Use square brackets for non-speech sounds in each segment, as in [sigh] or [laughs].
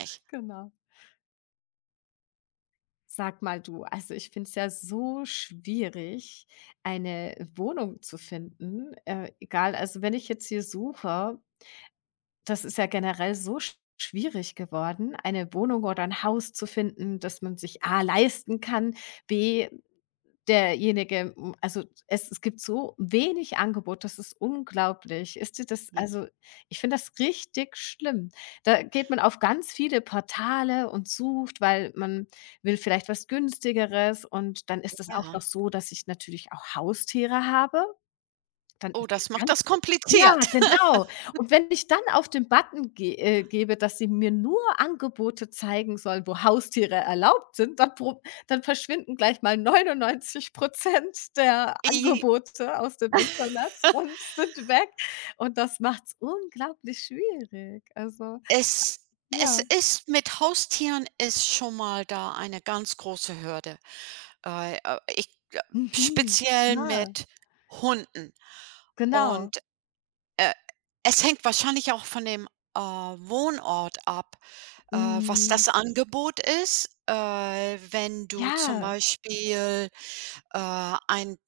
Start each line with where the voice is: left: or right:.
right: Nicht.
left: Genau. Sag mal du, also ich finde es ja so schwierig, eine Wohnung zu finden. Egal, also wenn ich jetzt hier suche, das ist ja generell so schwierig geworden, eine Wohnung oder ein Haus zu finden, dass man sich A leisten kann, B Derjenige, also es gibt so wenig Angebot, das ist unglaublich. Ist dir das,
right: Je
left: also, ich finde das richtig schlimm. Da geht man auf ganz viele Portale und sucht, weil man will vielleicht was Günstigeres, und dann ist es auch noch
right: Ja.
left: so, dass ich natürlich auch Haustiere habe. Dann
right: Oh,
left: ist es
right: das macht
left: ganz,
right: das
left: ja,
right: kompliziert.
left: genau. Und wenn ich dann auf den Button ge gebe, dass sie mir nur Angebote zeigen sollen, wo Haustiere erlaubt sind, dann verschwinden gleich mal 99% der
right: [laughs] I
left: Angebote aus dem Internet und sind weg. Und das macht's unglaublich schwierig. Also,
right: Es es
left: ja.
right: ist mit Haustieren ist schon mal da eine ganz große Hürde. Äh, äh, ich, äh
left: Mhm.
right: Speziell
left: Ja,
right: mit Hunden
left: genau.
right: und Äh, es hängt wahrscheinlich auch von dem, Wohnort ab, was
left: Mhm.
right: das Angebot ist. Wenn du zum
left: Ja.
right: Beispiel, ein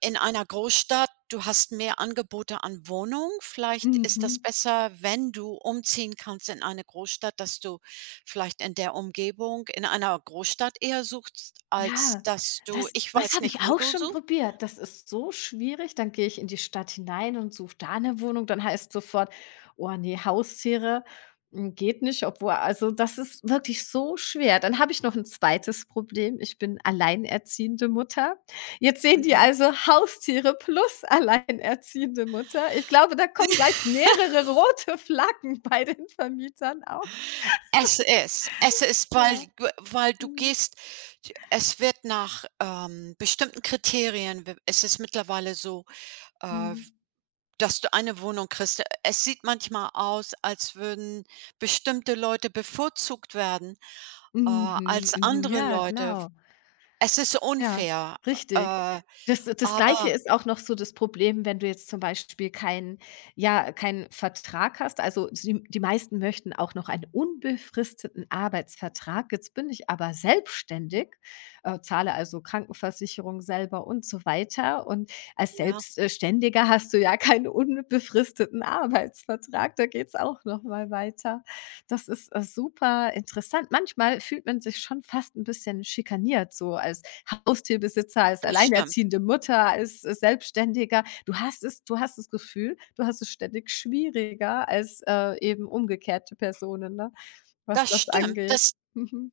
right: in einer Großstadt, du hast mehr Angebote an Wohnungen. Vielleicht ist das
left: Mhm.
right: besser, wenn du umziehen kannst in eine Großstadt, dass du vielleicht in der Umgebung in einer Großstadt eher suchst, als
left: Ja,
right: dass du
left: das
right: ich
left: das
right: weiß
left: habe
right: nicht,
left: ich
right: wo
left: auch
right: du
left: schon
right: suchst.
left: probiert. Das ist so schwierig. Dann gehe ich in die Stadt hinein und suche da eine Wohnung. Dann heißt sofort: „Oh ne, Haustiere, geht nicht", obwohl, also, das ist wirklich so schwer. Dann habe ich noch ein zweites Problem. Ich bin alleinerziehende Mutter. Jetzt sehen die
right: Mhm.
left: also Haustiere plus alleinerziehende Mutter. Ich glaube, da kommen gleich mehrere rote Flaggen [laughs] bei den Vermietern auf.
right: Esse es,
left: Ja.
right: weil du
left: Mhm.
right: gehst es wird nach, bestimmten Kriterien w es ist mittlerweile so, äh,
left: Mhm.
right: dass du eine Wohnung kriegst. Es sieht manchmal aus, als würden bestimmte Leute bevorzugt werden, äh,
left: Mhm.
right: als
left: Mhm.
right: andere
left: Ja,
right: Leute.
left: genau.
right: Es ist
left: Ja,
right: unfair,
left: richtig.
right: äh,
left: Das Gleiche
right: aber
left: ist auch noch so das Problem, wenn du jetzt zum Beispiel keinen, ja, keinen Vertrag hast. Also, die meisten möchten auch noch einen unbefristeten Arbeitsvertrag. Jetzt bin ich aber
right: mhm,
left: selbstständig, zahle also Krankenversicherung selber und so weiter. Und als
right: ja,
left: Selbstständiger hast du ja keinen unbefristeten Arbeitsvertrag. Da geht's auch noch mal weiter. Das ist super interessant. Manchmal fühlt man sich schon fast ein bisschen schikaniert, so als Haustierbesitzer, als
right: das stimmt.
left: alleinerziehende Mutter, als Selbstständiger. Du hast das Gefühl, du hast es ständig schwieriger als eben umgekehrte Personen, ne, was
right: Das
left: das
right: stimmt.
left: angeht.
right: Das
left: Mhm.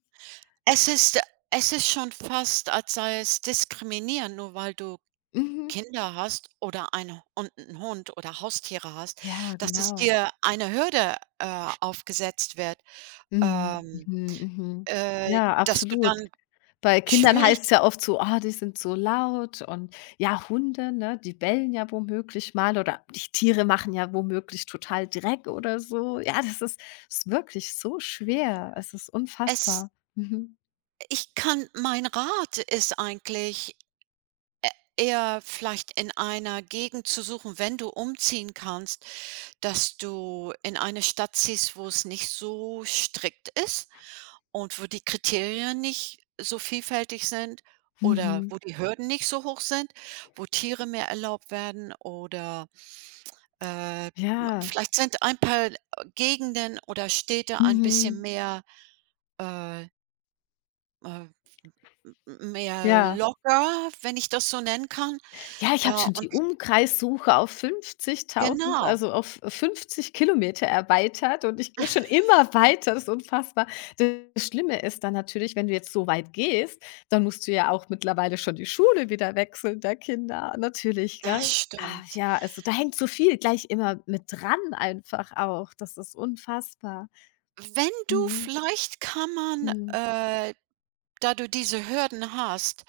right: Es ist schon fast, als sei es diskriminieren, nur weil du
left: Mhm.
right: Kinder hast oder eine und 'n Hund oder Haustiere hast,
left: Ja,
right: dass es
left: genau.
right: dir eine Hürde, aufgesetzt wird,
left: Mhm,
right: ähm,
left: mhm, mhm. Ja,
right: dass du
left: absolut.
right: dann
left: Bei Kindern
right: schwierig
left: heißt es ja oft so: „Ah, die sind so laut", und ja, Hunde, ne, die bellen ja womöglich mal, oder die Tiere machen ja womöglich total Dreck oder so. Ja, das ist wirklich so schwer. Es ist
right: es
left: unfassbar. Mhm.
right: ich kann mein Rat ist eigentlich Äh, eher vielleicht in einer Gegend zu suchen, wenn du umziehen kannst, dass du in eine Stadt ziehst, wo es nicht so strikt ist und wo die Kriterien nicht so vielfältig sind oder
left: Mhm.
right: wo die Hürden nicht so hoch sind, wo Tiere mehr erlaubt werden oder, m
left: Ja.
right: vielleicht sind ein paar Gegenden oder Städte ein bisschen
left: Mhm.
right: mehr, äh, äh, m mehr
left: Ja.
right: locker, wenn ich das so nennen kann,
left: Ja, ich
right: äh,
left: habe schon
right: und
left: die Umkreissuche auf 50.000,
right: genau,
left: also auf 50 km erweitert, und ich gehe schon immer weiter, das ist unfassbar. Das Schlimme ist dann natürlich, wenn du jetzt so weit gehst, dann musst du ja auch mittlerweile schon die Schule wieder wechseln der Kinder, natürlich,
right: das
left: gell? Ah,
right: stimmt.
left: ja, also da hängt so viel gleich immer mit dran, einfach auch. Das ist unfassbar.
right: Wenn du
left: Mhm.
right: vielleicht
left: Mhm.
right: da du diese Hürden hast,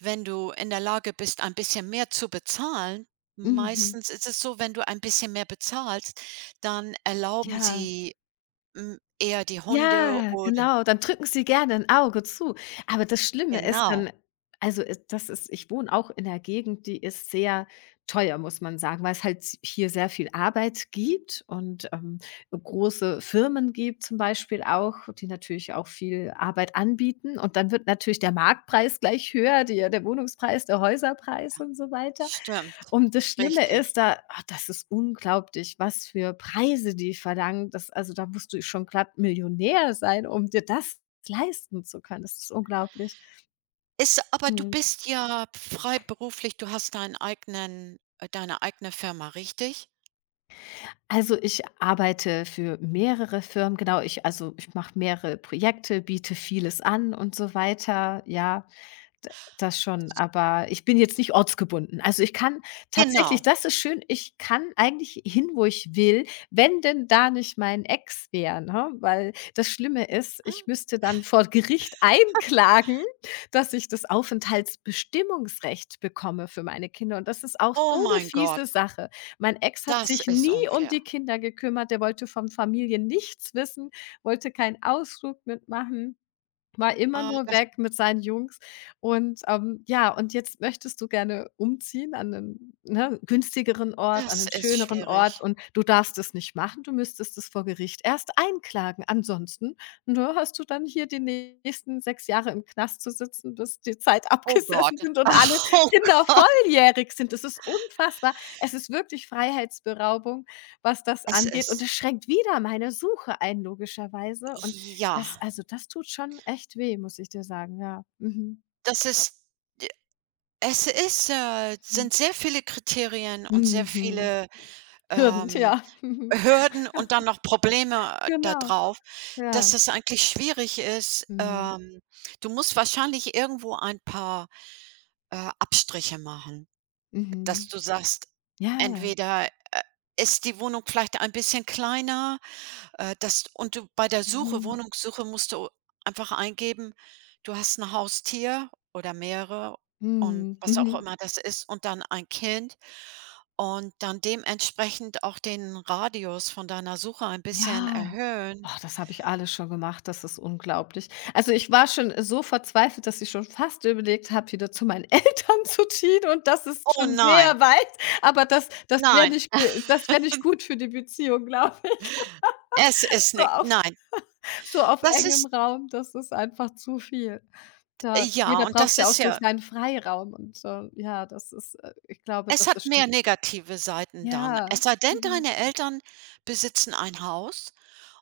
right: wenn du in der Lage bist, ein bisschen mehr zu bezahlen,
left: Mhm.
right: meistens ist es so, wenn du ein bisschen mehr bezahlst, dann erlauben
left: Ja.
right: sie, eher die Hunde
left: Ja,
right: oder
left: genau, dann drücken sie gerne 'n Auge zu. Aber das Schlimme ist
right: genau,
left: dann, also, das ist, ich wohne auch in 'ner Gegend, die ist sehr teuer, muss man sagen, weil's halt hier sehr viel Arbeit gibt und, große Firmen gibt zum Beispiel auch, die natürlich auch viel Arbeit anbieten. Und dann wird natürlich der Marktpreis gleich höher, die der Wohnungspreis, der Häuserpreis und so weiter.
right: stimmt,
left: Und das Schlimme
right: richtig.
left: ist da, das ist unglaublich, was für Preise die verlangen. Das, also, da musst du schon glatt Millionär sein, um dir das leisten zu können. Das ist unglaublich.
right: Ist Aber du
left: Mhm.
right: bist ja freiberuflich, du hast deinen eigenen deine eigene Firma, richtig?
left: Also, ich arbeite für mehrere Firmen, genau. Ich also, ich mache mehrere Projekte, biete vieles an und so weiter. Ja, d das schon, aber ich bin jetzt nicht ortsgebunden. Also, ich kann tatsächlich,
right: Genau.
left: das ist schön, ich kann eigentlich hin, wo ich will, wenn denn da nicht mein Ex wäre, ne? Weil das Schlimme ist, ich
right: Ah,
left: müsste dann vor Gericht [laughs] einklagen, dass ich das Aufenthaltsbestimmungsrecht bekomme für meine Kinder, und das ist auch
right: oh
left: so eine
right: mein Gott.
left: fiese Sache. Mein Ex hat
right: Das
left: sich
right: ist
left: nie um
right: unfair.
left: die Kinder gekümmert, der wollte von Familie nichts wissen, wollte keinen Ausflug mitmachen. War immer
right: Ah,
left: nur
right: das
left: weg mit seinen Jungs und, ja, und jetzt möchtest du gerne umziehen an einen, ne, günstigeren Ort, an
right: das
left: einen
right: ist
left: schöneren
right: schwierig.
left: Ort, und du darfst es nicht machen. Du müsstest es vor Gericht erst einklagen. Ansonsten, ne, hast du dann hier die nächsten 6 Jahre im Knast zu sitzen, bis die Zeit [laughs]
right: Oh
left: abgesessen
right: Gott.
left: sind und
right: [laughs]
left: alle
right: Oh,
left: Kinder volljährig sind. Das ist unfassbar. Es ist wirklich Freiheitsberaubung, was das
right: es
left: angeht, und
right: ist
left: es schränkt wieder meine Suche ein, logischerweise, und
right: ja,
left: das, also, das tut schon echt weh, muss ich dir sagen, ja. Mhm.
right: das ist es ist,
left: Mhm.
right: sind sehr viele Kriterien und sehr
left: Mhm.
right: viele,
left: Hürden,
right: ähm,
left: ja. Mhm.
right: Hürden und dann noch Probleme da
left: Genau,
right: drauf, dass
left: ja.
right: es eigentlich schwierig ist.
left: Mhm.
right: Du musst wahrscheinlich irgendwo ein paar, Abstriche machen. Dass
left: Mhm.
right: du sagst,
left: Ja.
right: entweder, ist die Wohnung vielleicht ein bisschen kleiner, dass und du bei der Suche
left: Mhm.
right: Wohnungssuche musst du einfach eingeben, du hast ein Haustier oder mehrere und
left: Mhm.
right: was auch
left: Mhm.
right: immer das ist und dann ein Kind, und dann dementsprechend auch den Radius von deiner Suche ein bisschen
left: Ja.
right: erhöhen.
left: Oh, das habe ich alles schon gemacht, das ist unglaublich. Also, ich war schon so verzweifelt, dass ich schon fast überlegt habe, wieder zu meinen [laughs] Eltern zu ziehen, und das ist
right: Oh
left: schon
right: nein,
left: sehr weit, aber das das wäre
right: nein,
left: nicht, äh das wäre nicht gut für die Beziehung, glaube ich.
right: es
left: [laughs]
right: ist ni
left: So,
right: nein.
left: Auf
right: Das
left: engem
right: ist
left: Raum, das ist einfach zu viel. Da, jeder braucht
right: Das
left: ja auch
right: ist
left: so
right: ja,
left: seinen Freiraum, und, ja, das ist, ich glaube,
right: es
left: das
right: hat
left: ist schon,
right: mehr negative Seiten dann.
left: ja,
right: Es sei denn,
left: mhm,
right: deine Eltern besitzen ein Haus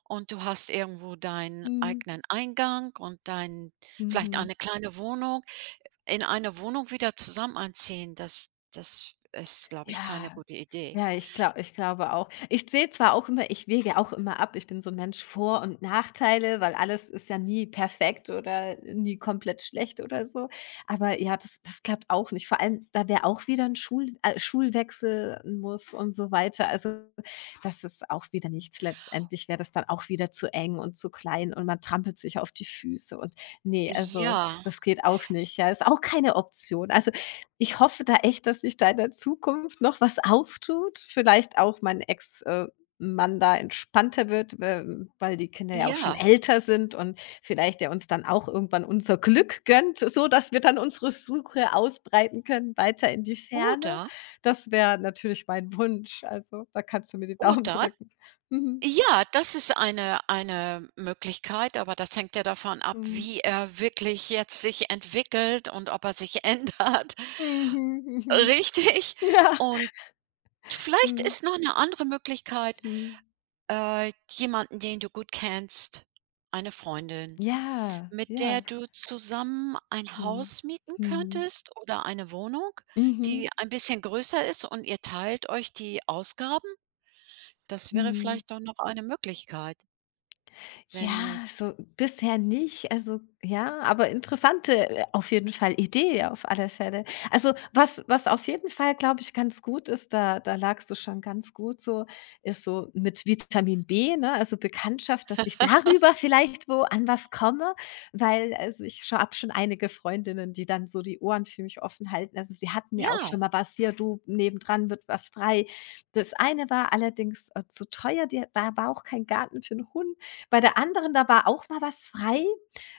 right: und du hast irgendwo deinen
left: mhm,
right: eigenen Eingang und dein vielleicht
left: mhm.
right: eine kleine Wohnung. In eine Wohnung wieder zusammen einziehen, das ist, glaube ich, keine
left: Ja.
right: gute Idee.
left: Ja, ich glaube auch. Ich sehe zwar auch immer, ich wege auch immer ab. Ich bin so ein Mensch, Vor- und Nachteile, weil alles ist ja nie perfekt oder nie komplett schlecht oder so. Aber ja, das klappt auch nicht. Vor allem, da wäre auch wieder ein Schulwechsel muss und so weiter. Also, das ist auch wieder nichts. Letztendlich wäre das dann auch wieder zu eng und zu klein und man trampelt sich auf die Füße, und nee, also,
right: Ja,
left: das geht auch nicht, ja. Ist auch keine Option. Also ich hoffe da echt, dass sich da in der Zukunft noch was auftut, vielleicht auch mein Ex Mann da entspannter wird, weil die Kinder ja auch schon
right: ja,
left: älter sind und vielleicht er uns dann auch irgendwann unser Glück gönnt, so dass wir dann unsere Suche ausbreiten können weiter in die Ferne.
right: oder
left: Das wäre natürlich mein Wunsch. Also, da kannst du mir die Daumen
right: oder
left: drücken. Mhm,
right: Ja, das ist eine Möglichkeit, aber das hängt ja davon ab,
left: mhm.
right: wie er wirklich jetzt sich entwickelt und ob er sich [laughs] ändert.
left: Mhm, mhm.
right: Richtig.
left: [laughs] Ja.
right: Und vielleicht
left: Mhm,
right: ist noch 'ne andere Möglichkeit,
left: mhm.
right: äh, jemanden, den du gut kennst, eine Freundin,
left: Ja,
right: mit der
left: ja.
right: du zusammen ein
left: Mhm.
right: Haus mieten
left: Mhm.
right: könntest oder eine Wohnung,
left: Mhm.
right: die ein bisschen größer ist und ihr teilt euch die Ausgaben. Das wäre
left: Mhm.
right: vielleicht doch noch eine Möglichkeit,
left: Ja,
right: wenn
left: so bisher nicht. Also, ja, aber interessante auf jeden Fall Idee, auf alle Fälle. Also, was auf jeden Fall, glaube ich, ganz gut ist, da lagst du schon ganz gut so, ist so mit Vitamin B, ne, also Bekanntschaft, dass ich darüber vielleicht wo an was komme, weil, also, ich scho habe schon einige Freundinnen, die dann so die Ohren für mich offen halten. Also, sie hatten mir auch
right: ja,
left: schon mal was: „Hier, du, nebendran wird was frei." Das eine war allerdings zu teuer, die, da war auch kein Garten für einen Hund, bei der anderen, da war auch mal was frei.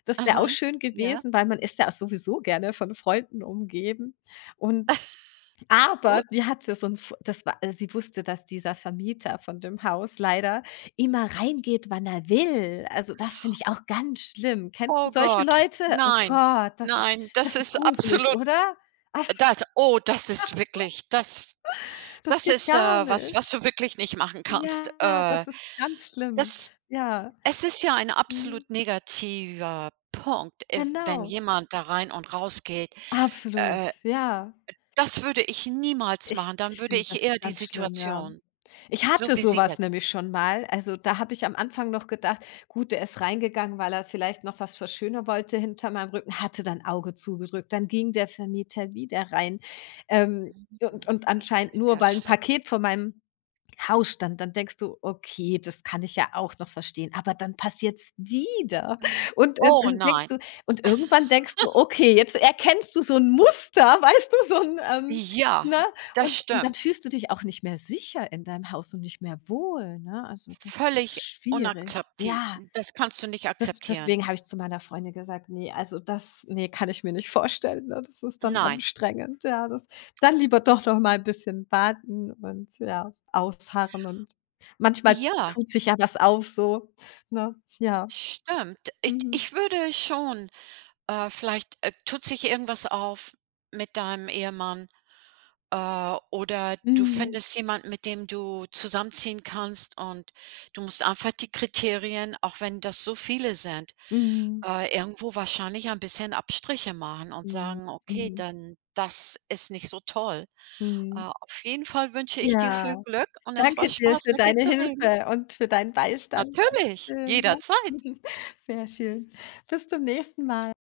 left: Das wäre auch
right: aha,
left: schön
right: ja.
left: gewesen, weil man ist ja sowieso gerne von Freunden umgeben. Und
right: [laughs]
left: aber
right: Gut.
left: die hatte so 'n F das war sie wusste, dass dieser Vermieter von dem Haus leider immer reingeht, wann er will. Also, das finde ich auch ganz schlimm. Kennst du
right: Oh
left: solche
right: Gott,
left: Leute? Oh
right: nein,
left: Gott, das ist
right: nein, das
left: das ist
right: ist
left: gruselig,
right: absolut
left: oder? Ach,
right: das oh, das ist wirklich
left: das
right: das
left: geht
right: ist,
left: gar
right: was was
left: nicht.
right: du wirklich nicht machen kannst.
left: Ja, das ist ganz schlimm.
right: Das
left: Ja.
right: Es ist ja ein
left: Mhm.
right: absolut negativer Punkt, wenn
left: Genau.
right: jemand da rein und rausgeht.
left: Absolut,
right: Äh,
left: ja.
right: Das würde ich niemals
left: Ich
right: machen. Dann
left: ich
right: würde
left: finde
right: ich
left: das
right: eher die
left: ganz schlimm, ja.
right: Situation
left: Ich
right: so
left: hatte
right: wie
left: so
right: sie
left: was
right: jetzt
left: nämlich schon mal. Also, da habe ich am Anfang noch gedacht: „Gut, der ist reingegangen, weil er vielleicht noch was verschönern wollte hinter meinem Rücken", hatte dann Auge zugedrückt. Dann ging der Vermieter wieder rein, ähm, und
right: mhm, das
left: anscheinend
right: ist
left: nur,
right: ja
left: weil 'n Paket
right: schrecklich.
left: von meinem Hausstand, dann denkst du: „Okay, das kann ich ja auch noch verstehen", aber dann passiert's wieder
right: Mhm.
left: und,
right: Oh
left: dann denkst
right: nein.
left: du, und irgendwann denkst du: „Okay, jetzt erkennst du so 'n Muster", [laughs] weißt du, so 'n, ne?
right: Ja, das
left: Und dann
right: stimmt.
left: fühlst du dich auch nicht mehr sicher in deinem Haus und nicht mehr wohl, ne? Also, das ist
right: Völlig
left: schwierig.
right: unakzepti
left: Ja.
right: das kannst du nicht
left: Das
right: akzeptieren.
left: deswegen habe ich zu meiner Freundin gesagt: „Ne, also das, nee, kann ich mir nicht vorstellen, ne? Das ist dann
right: Nein.
left: anstrengend, ja, das dann lieber doch noch mal ein bisschen warten und ja, ausharren, und manchmal
right: Ja,
left: tut sich ja was auf so, ne? Ja.
right: stimmt. Ich
left: Mhm.
right: ich würde schon vielleicht, tut sich irgendwas auf mit deinem Ehemann, oder du
left: Mhm.
right: findest jemanden, mit dem du zusammenziehen kannst, und du musst einfach die Kriterien, auch wenn das so viele sind,
left: Mhm.
right: irgendwo wahrscheinlich ein bisschen Abstriche machen und
left: Mhm.
right: sagen: „Okay,
left: Mhm.
right: dann das ist nicht so toll.“
left: Mhm.
right: Auf jeden Fall wünsche ich dir viel
left: Ja,
right: Glück und es war
left: danke dir
right: Spaß,
left: für
right: mit dir
left: deine
right: zu reden.
left: Hilfe und für deinen Beistand.
right: Natürlich,
left: Dankeschön, ne?
right: jederzeit.
left: [laughs] Sehr schön. Bis zum nächsten Mal.